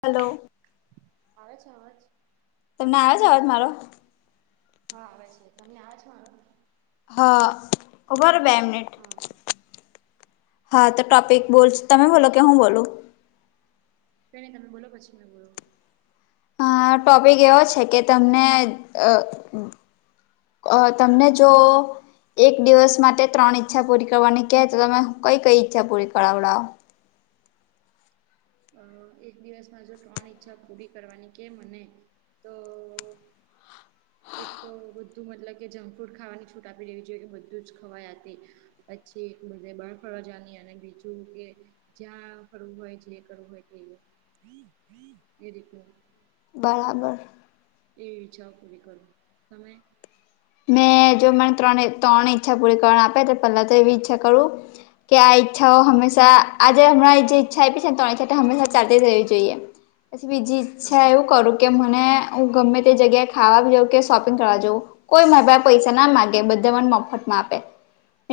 Hello આવે છે. આવેજ તમને આવે છે. અવાજ મારો હા આવે છે. તમને આવે છે. હા ઉભા રહો બે મિનિટ હા હા તો ટોપિક બોલ તમે બોલો કે હુ બોલુ કે નહી તમે બોલો પછી મેં બોલુ અ ટોપિક એવો છે. કે તમને અ તમને જો એક દિવસ માટે ત્રણ ઈચ્છા પૂરી કરવાની કહેય, તો તમે કઈ કઈ ઈચ્છા પૂરી કરાવડાવો અ એક દિવસમાં જો ત્રણ ઈચ્છા પૂરી કરવાની કે મને તો એક તો બધું મતલબ કે જંક ફ્રૂટ ખાવાની છૂટ આપી લેવી જોઈએ કે બધું જ ખવાય હતી. પછી એક બધે બાર ફરવા જની અને બીજું કે જ્યાં ફરવું હોય જે કરુંય કે એ રીતે બરાબર એવી ઈચ્છાઓ પૂરી કરો તમે મેં જો મને ત્રણે ત્રણ ઈચ્છા પૂરી કરવા આપે, તો પહેલા તો એવી ઈચ્છા કરુ કે આ ઈચ્છા હો હમેશા આજે હમંણા જે ઈચ્છા આપી છે. ને ત્રણ ઈચ્છા હંમેશા ચાલતી રહેવી જોઈએ પછી બીજી હા અચ્છા એવું કરું કે મને હુ, ગમે તે જગ્યાએ ખાવા જાઉં કે શોપિંગ કરવા જઉ કોઈ મારા પાસે પૈસા ના માગે બધા મને મફત માં આપે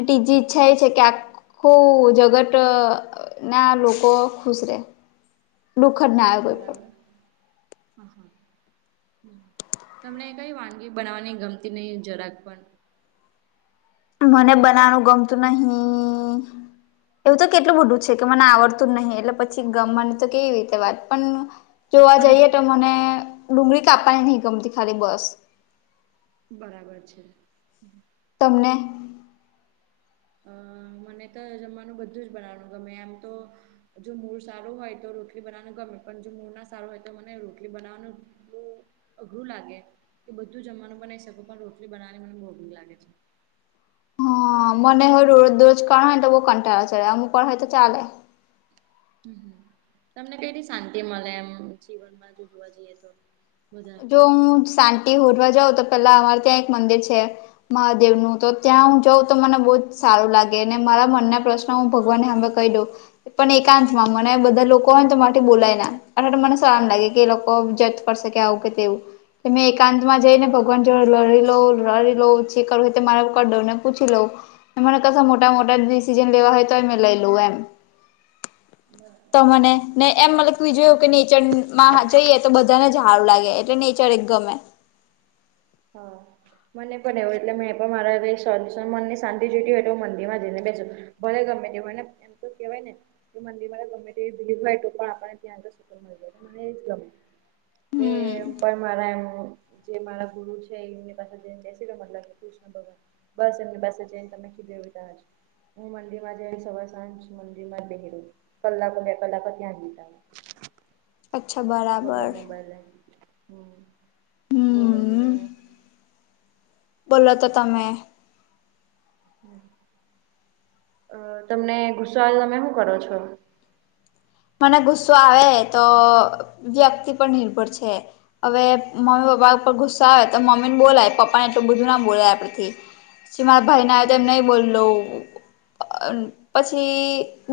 ત્રીજી ઈચ્છા એવી છે. કે આ હા ખૂ જગતના લોકો ખુશ રહે દુઃખના બરાબર હા હા તમને કઈ વાનગી બનાવવાની ગમતી નહીં જરાક પણ મને બનાવવાનું ગમતુ નહી એવું તો કેટલું બધું છે. કે મને આવડતું જ નહી એટલે પછી ગમવાની તો કેવી રીતે વાત પણ જોવા જઈએ તો મને ડુંગળી કાપવાની નહીં ગમતી ખાલી બસ બરાબર છે. તમને અ મને તો જમવાનું બધું જ બનાવાનું ગમે આમ તો જો મૂડ સારું હોય તો રોટલી બનાવવાનું ગમે પણ જો મૂડ ના સારું હોય તો મને રોટલી બનાવવાનુ અઘરું લાગે કે બધું જમવાનું પણ બનાવી શ કુ પણ રોટલી બનાવવાનું મને બહુ અઘરું લાગે છે. હ મને હ રોજ દુરોજ કરણ હો તો બ કંટાળ ચું કોણ હોય તો ચાલે તમને કઈ રી શાંતિ મળે એમ જીવનમાં જો જોવા જઈએ તો વધારે જો હું શાંતિ હોરવા જાઉ તો પેલા અમારે ત્યાં એક મંદિર છે. મહાદેવનુ તો ત્યાં હુ જઉ તો મને બહુ જ સારુ લાગે ને મારા મનના પ્રશ્ન હું ભગવાન હામે ક દ પણ એકાંતમા મને બધા લોકો હોય તો માટે બોલાય ના અઠ મનેસ આમ લાગે કે એ લોકો જત કરશે આવું કે તેવુ કે મેં એકાંતમા જઈને, ભગવાન જોડે લડી લોઉ લડી લોઉ જે કરતે મારા કડો ને પૂછી લઉ કરતા મોટા મોટા ડિસિઝન લેવા હોય તો એમે લઈ લઉ એમ [unintelligible] મને ને એમ મ બજું કે નીચેણ માં જઈએ તો બધાને સારું લાગે એટલે નેચર એક ગમે હા મને પણ એવું એટલે મેં પણ મારા મનની શાંતિ જોતી હોય તો હું મંદિરમાં જઈને બેસું. ભલે ગમે તેવાય ને એમ તો કેવાય ને કે મંદિર માં ગમે તે એવી ભીડ હોય તો પણ આપણને ત્યાં સુર મળી જાય તો મને એ જ ગમે એ હમ પણ મારા એમ જે મારા ગુરુ છે, એમની પાસે જનેસી મતલા કૃષ્ણ ભગવાન. બસ એમની બેસે જઈને તમે ખીધવું તાજ... હું મંડીિમાં જ સવા સાંજ મંડીિમાં બેસી રહું. કલાકો બે કલાક ત્યાં [unintelligible] અચ્છા [unintelligible] વગર મોબાઈલ રહે હ બોલો તો હમ તમે. બોલો તો તમે. અ તમને ગુસાલ તમે શું કરો છો? મને ગુસ્સો આવે તો વ્યક્તિ પર નિર્ભર છે. હવે મમ્મી પપ્પા ઉપર ગુસ્સો આવે તો મમ્મી ને બોલાય પપ્પા ને એટલું બધું ના બોલાય આપડેથી. [inaudible] સીમાર ભાઈ ના આવે તો એમ નહી બોલલો. [unintelligible] પછી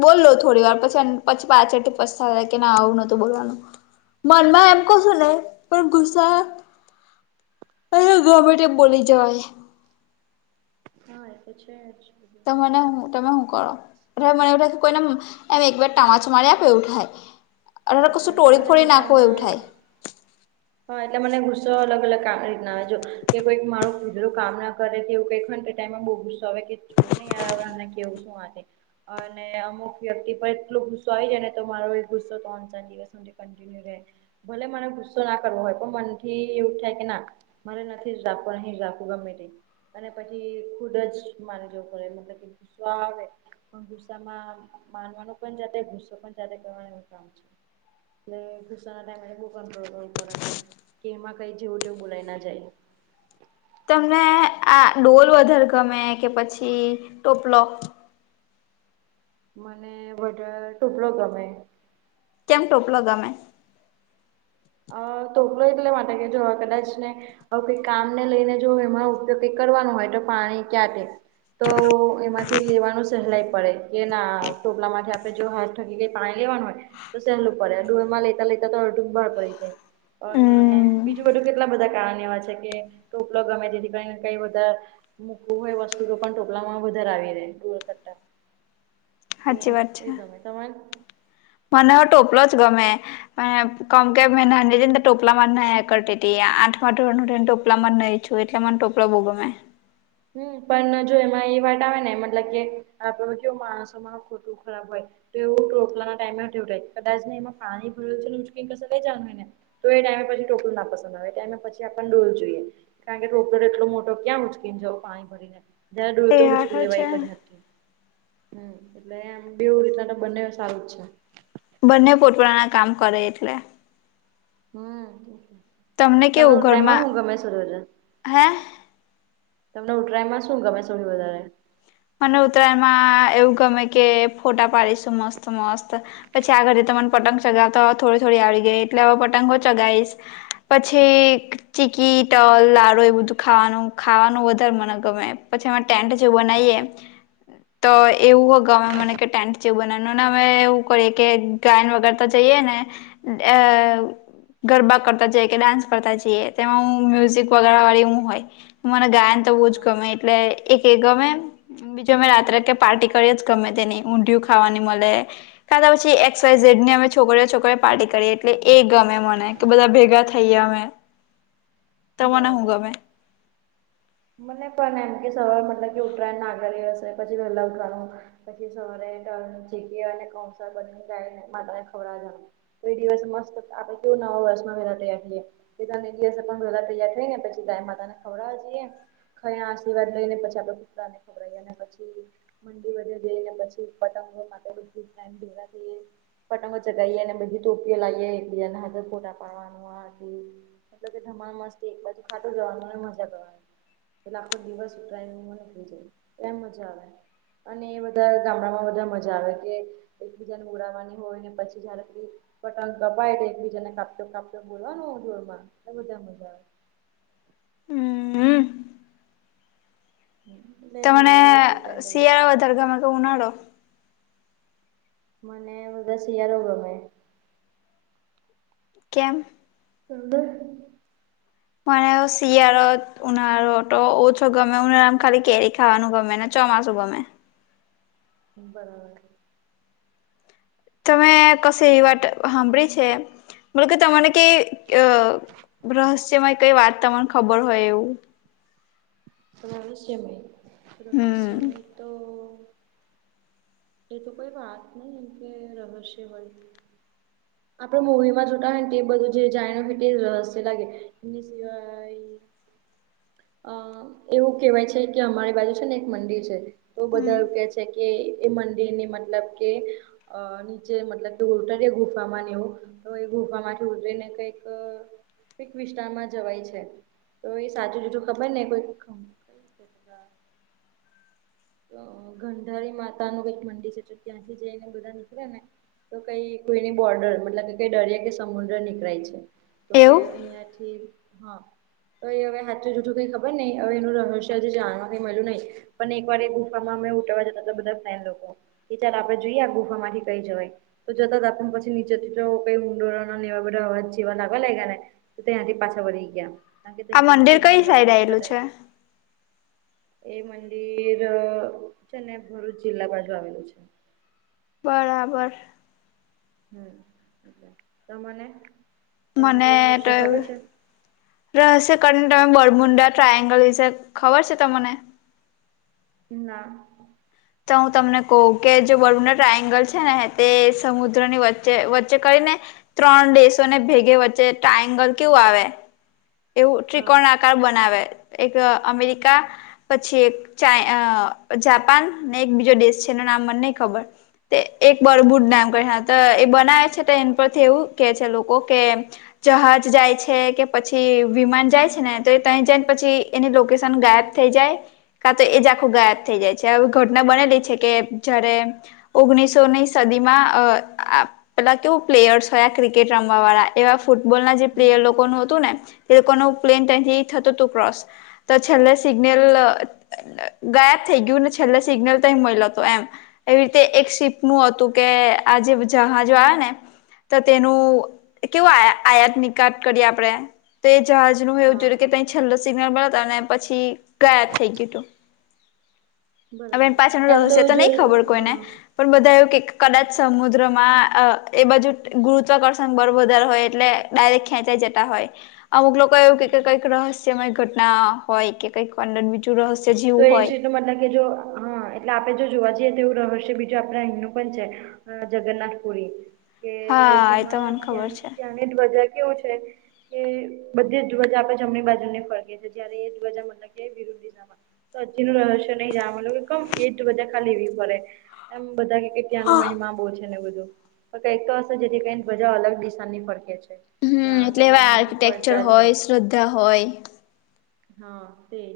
બોલલો થોડી વાર પછી પછી... પાછળથી પસ્તા કે ના આવું નોતું બોલવાનું... મનમાં એમ કસો નને પણ ગુસ્સા... અરે ઘમે બોલી જવાય. હા એ તો છે જ... તો મને હું તમે હું કરો? મને એવું લાગે કોઈને એમ એક બેર ટામાચું મારી આપ એવું થાય. અને જ કશું ટોળી મને ફોડી નાખવું એવું ગુસ્સામાં થાય. હા એટલે મને ગુસ્સો અલગ અલગ કામ રીતના આવે જો કે કોઈક મારું કીધેલું કામ ના કરે તે એવું કઈ... ટાઈમાં બહુ ગુસ્સો આવે કે છોડ નહીં યાર હવે અને કેવું શું આથે... અને અમુક વ્યક્તિ પર એટલો ગુસ્સો આવી જાય ને તો મારો એ ગુસ્સો તો... [unintelligible] ભલે મને ગુસ્સો ના કરવો હોય પણ મનથી એવું થાય કે ના. મને નથીખવા અહી જખવું ગમે તે... અને પછી ખુદ જ માનજો પડે મતલબ કે ગુસ્સો આવે... પણ ગુસ્સામાં માનવાનું પણ જાતે ગુસ્સો પણ જાતે કરવાનું કામ છે. એલે ગુસ્સા ના ટાઈમે બહુ કંટ્રોલ કરવું પડે છે, કે એમાં કઈ જેવું તેવું બોલાય ના જાય. તમને આ ડોલ વધારે ગમે કે પછી ટોપલો? મને વધારે ટોપલો ગમે. કેમ ટોપલો ગમે? અ તોકલો એટલે માટે કે જો કદાચ ને... હ કઈ કામ ને લઈને જો એમાં ઉપયોગ કઈ કરવાનો હોય તો પાણી ક્યાં તે... તો એમાંથી લેવાનું સહેલાય પડે કે ના ટોપલા માટે આપડે જો હાથ... કી પાણી લેવાનું હોય તો સહેલું પડે એમાં લેતા લેતા તો બહાર પડીેાય અને... હમ્મ બીજું બધું કેટલા બધા કારણ એવા છે, કે ઉપલો ગમે જેથી કાર કઈ બધા... મૂકવું હોય વસ્તુ તો પણ ટોપલા માં વધારે આવી રહે એના કરતા. તો સાચી વાત એ છે તમે તમારે. મને પણ ટોપલો જ ગમે. કમ કે મે નાને ટોપલામાંર ના કરતી હતી, આઠમા ધોરણ સુધી ટોપલા માં [unintelligible] છે. તો એટલે મને ટોપલો બો ગમે હમ પણ જો એમાં એ વાત આવે ને મતલબ કે આપડે કેવું માણસોમાં ખોટું ખરાબ હોય. તો એવું ટોટલા ના ટાઈમે વાય કદાચ ને એમાં પાણી ભર્યું છે ને ક લ જાણય ને તો એ ટાઈમે પછી ટોકલુંના પસંદ આવે એ ટાઈમે પછી આપને ડોલ જોઈએ. કારણ કે ટોકર એટલો મોટો ક્યાં ઉચકીને જવું. પાણી ભરીને જને એ ડોલતો ઉચકી હારું લેવા છે એક જ હાથ થી. હમ એટલે એમ બેવ એટલા તો બંને સારું જ છે. બંને પોત પોતાના કામ કરે એટલે હમ તમને કેવું હું ટ્રાઈમાં ઘરમાં હું ગમે શર જ હે? તમને ઉટરાઈમાં શું ગમે છે સૌથી વધારે મને ઉત્તરાયણમાં એવું ગમે કે ફોટા પાડીશું મસ્ત મસ્ત પછી આગળ તા મને પતંગ ચગાવતા થોડી થોડી આવડી ગઈ એટલે હવે પતંગો ચગાઈશ પછી ચીકી તલ લારુ એ બધું ખાવાનું ખાવાનું વધારે મને ગમે પછી અમે ટેન્ટ જેવું બનાઈએ. તો એવું હો ગમે મને કે ટેન્ટ જેવું બનાનાના ને અમે એવું કરીએ કે ગાયન વગાડતા જઈએ ને એવ ગરબા કરતા જઈએ કે ડાન્સ કરતા જઈએ તેમાં હું મ્યુઝિક વગાળવા વાળી હું હોય. મને ગાયન તો બહુ જ હા ગમે હા એટલે એક એ ગમે બીજું અમે રાત્રે કે પાર્ટી કરીએ જ ગમે તેની ઊંંધિયું ખાવાની મલે કા તો પછી એક્સ વાઇ ઝેડની અમે છોકરીઓ છોકરીઓ પાર્ટી કરીએ એટલે એ ગમે મને તો બધા ભેગા થઈએ અમે તમને હું બરાબર ગમે? મને પણ એમ કે સવાર મતલબ કે ઉતરાયણના આગલા દિવસે પછી વહેલા ઉઠવાનું. પછી સવારે તલ ચીકિ અને ખવસા બને ગાય માતાને ખવડાવા જવાનું. કોઈ દિવસ મસ્ત આપડે કેવું નવા વર્ષમાં વહેલા તૈયાર થઈએ. પીતાને દિવસે પણ વેલા તૈયાર થઈ ને પછી ગાય માતાને ખવડાવવા જઈએ ને ખઈ આશીર્વાદ લઈને પછી આપડે કુતરાને ખવરાઈએ અને પછી મંદિરે જઈને પછી પતંગો માટે ખૂબ [unintelligible] ટાઈમ ભેગા થઈ પતંગો ચગાઈએ અને બધી ટોપીઓ લાઈએ એકબીજાને હાથે ફોટા પાડવાનું. હા તે જ મતલબ કે ધમાલ મસ્તી એક બાજુ ખાટું જવાનું અને મજા કરવાની. એટલે આખો દિવસ ઉતરાયણમા નીકળી જય એમ મજા આવે. અને એ બધા ગામડામાં બધા મજા આવે કે એકબીજાની ઉડાવાની હોય ને પછી જયારે ફ્રી પતંગ કપાય એકબીજા ને કાપતુ કાપતુ બોલવાનું જોરમાં તો વધારેમજા આવે. હમ હમ તમને શિયાળો વધારે ગમે કે ઉનાળો? મને વધારે શિયાળો ગમે. કેમ? સૌને મને શિયાળો ઉનાળો તો ઓછો ગમે ઉનાળામાં ખાલી કેરી ખાવાનું ગમે ને ચોમાસું ગમે બરાબર. તમે કશે એવી વાત સાંભળી છે મતલબ કે તમને કે અ રહસ્યમાંય કઈ વાત તમને ખબર હોય એવું. રહસ્યમય રહસ્યમય હમ તો એ તો કોઈ વાત નહીં એમ કે રહસ્ય હોય. આપડે મુવીમાં જોતા હોય ને તે બધું જે જાણ્યું હોય તે રહસ્ય લાગે એની સિવા અ એવું કેવાય છે કે અમારી બાજુ છે ને એક મંદિર છે તો બધા એવું કે છે કે એ મંદિરની મતલબ કે અ નીચે મતલબ તો ઉલ્ટ ગુફામાં નેવું તો એ ગુફા માંથી ઉજરી ને કઈક કઈક વિસ્તારમાં જવાય છે તો એ સાજું બીજું ખબર ને કોઈ [unintelligible] તો ગંઢારી માતા નું ક મંદિર છે ત્યાંથી જઈને બધા નીકળે ને તો કઈ કોઈની બોર્ડર મતલબ કે કઈ દરિયા કે સમુદ્ર નીકળાય છે. તો કે એવું અહીયા થી. હા તો એ હવે હાચુ જુઠું કઈ ખબર નઈ હવે એનું રહસ્ય જે જાણવા કઈ મળલ્યું નહી પણ એક પણ એ ગુફામાં અમે ઉઠાવા જતા બધા ફ્રેન લોકો કે ચાલ આપણે જોઈએ આ ગુફામાંથી કઈ જવાય તો જતા આપને પછી નીચેથી તો કઈ ઊંડરો ના લેવા બધા અવાજ જેવા લાગવા લાગયા ને. તો ત્યારે પાછા વળી ગયા. ત આ મંદિર કેચેનેવું કઈ લાગ સાઈડ આવેલું કદાયચ છે એ મંદિર અ છે ને ભરૂચ જિલ્લા બાજુ આવેલું છે. બરાબર. હમ તમને તમને કોઈ રહસ્ય ખબર છે. રહસકરણને તમે બરમુંડા ટ્રાાયંગલ વિશે ખબર છે તમને ના. તો હું તમને કઉ કે જે બરૂુના ટ્રાયંગલ છે ને તે સમુદ્રની વચ્ચે વચ્ચે કરી ને ત્રણ દેશો ને ભેગે વચ્ચે ટ્રાયંગલ કેવું આવે. એવું હા ત્રિકોણ આકાર બનાવે એક અમેરિકા પછી એક ચાચ અ જાપાન ને એક બીજો દેશ છે એનું નામ મને નહી ખબર તે એક બરો બુટ હમ [inaudible] હમ ડમ કર એ બનાવે છે તો એ પરથી એવું કે છે લોકો કે જહાજ જાય છે કે પછી તે વિમાન જાય છે ને તો ત જઈને પછી એની લોકેશન ગાયબ થઈ જાય કા તો એ જ આખું ગાયબ થઈ જાય છે આવી ઘટના બનેલી છે કે જયારે ઓગ્ણીસોની સદીમાં અ પેલા કેવું પ્લેયર્સ હોયા ક્રિકેટ રમવા વાળા એવા ફૂટબોલ ના જે પ્લેયર હમ લોકોનું હતું ને તે લોકો નુ પ્લેન ત્યાંથી થતું હતું ક્રોસ તો છેલ્લે સિગ્નલ ગાયબ થઈ ગયું ને છેલ્લે સિગ્નલ તોઈ મળલોતો એમ. એવી રીતે એક સીપનું હતું કે આજે જહાજો આવે ને. તો તેનું કેવું આ આયાત નિકાટ કરીએ આપણે તો એ જહાજનું એવું હા જો કે તે છેલ્લો સિગ્નલ મળતા ને પછી ગાયબ થઈ ગયું હતું. હવે બરાબર એ પાછળનું એમ રહશે તો જો નહી ખબર કોઈને. હા પણ બધા એવું કે કદાચ સમુદ્રમાં એ બાજુ ગુરુત્વાકર્ષણ બળબાર હોય એટલે ડાયરેક્ટ ખેંચાઈ જતા હોય અમુક લોકો એવું કે હમ કઈક રહસ્યમય ઘટના હોય કે. કઈ કડન બીચું રહ છે જી. તો એ જીતનું મતલબ કે જો હા એટલે આપણે જો જોવા જઈએ તો એવું રહસ્ય બીજું આપણા હિન્નું પણ છે જગન્નાથ પુરી કે હા એ તો જેમાંં મને ખબર છે ત્યાંની ધ્વજા કેવું છે. એ બધે જ ધુવજા આપડે જમણી બાજુ ને ફરકે છે જ્યારે એ ધ્વજા મતલબ કે વિરુદ્ધિ ના. તો સાચી નું રહસ્ય નહી જલું કેમ એટ બજા ખાલી એવી પડે એમ બધા ત્યાંનો મહિમા બહુ છે ને બધું તો કંઈક તો હશે જેથી કઈને ધજા અલગ દિશાની ફરખે છે. ત્યાં હમ એટલે આગળ એવા એમના પછી આર્કિટેક્ચર પર્ચા છે. હોય શ્રદ્ધા હોય હા તેજ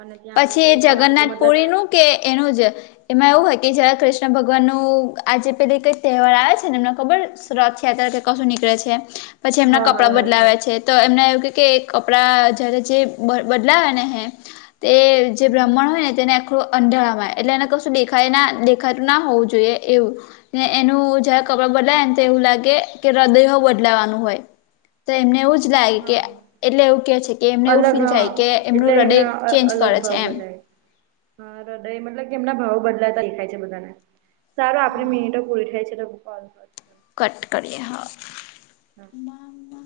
અને ત્યાં પછી આગળ એ કઈ પણ આપણે મતલબ જગન્નાથપુરીનું કે એનુજ. એમાં એવું હોય કે જયારે કૃષ્ણ ભગવાન નુ આજે પેલા કઈક તેહવાર આવે છે ને એમને ખબર. રથ યાત્રા કે કશું નીકળે છે પછી એમના હા કપડા હા બદલાવે રાશિયા છે. તો એમને એવું ક કે કપડાં જયારે જે બ બદલાવે ને હે તે જે બ્રાહ્મણ હોય ને તેને આખું અંધાળામાંય એટલે એને કશું દેખાય ના દેખાતું ના હોવું જોઈએ એવું. ને એનું જયારે કપડાં બદલાય ને તો એવું લાગે કે હૃદય બદલાવાનું હોય. તો એમને એવું જ લાગે કે હા એટલે એવું કે છે કે એમને એવું અલગ ફીલ હા થાય કે એટલે એમનું એમના હૃદય ચેન્જ અલગ કરે છે ભાવ એમ બઘાય હા હૃદય મતલબ કે એમના ભાવો બદલાતા દેખાય છે બધાને. સારું આપણે હા મિનટો પુરી થાય છે પછે કોલ કરુ. કટ કરીએ હા. હા. મામા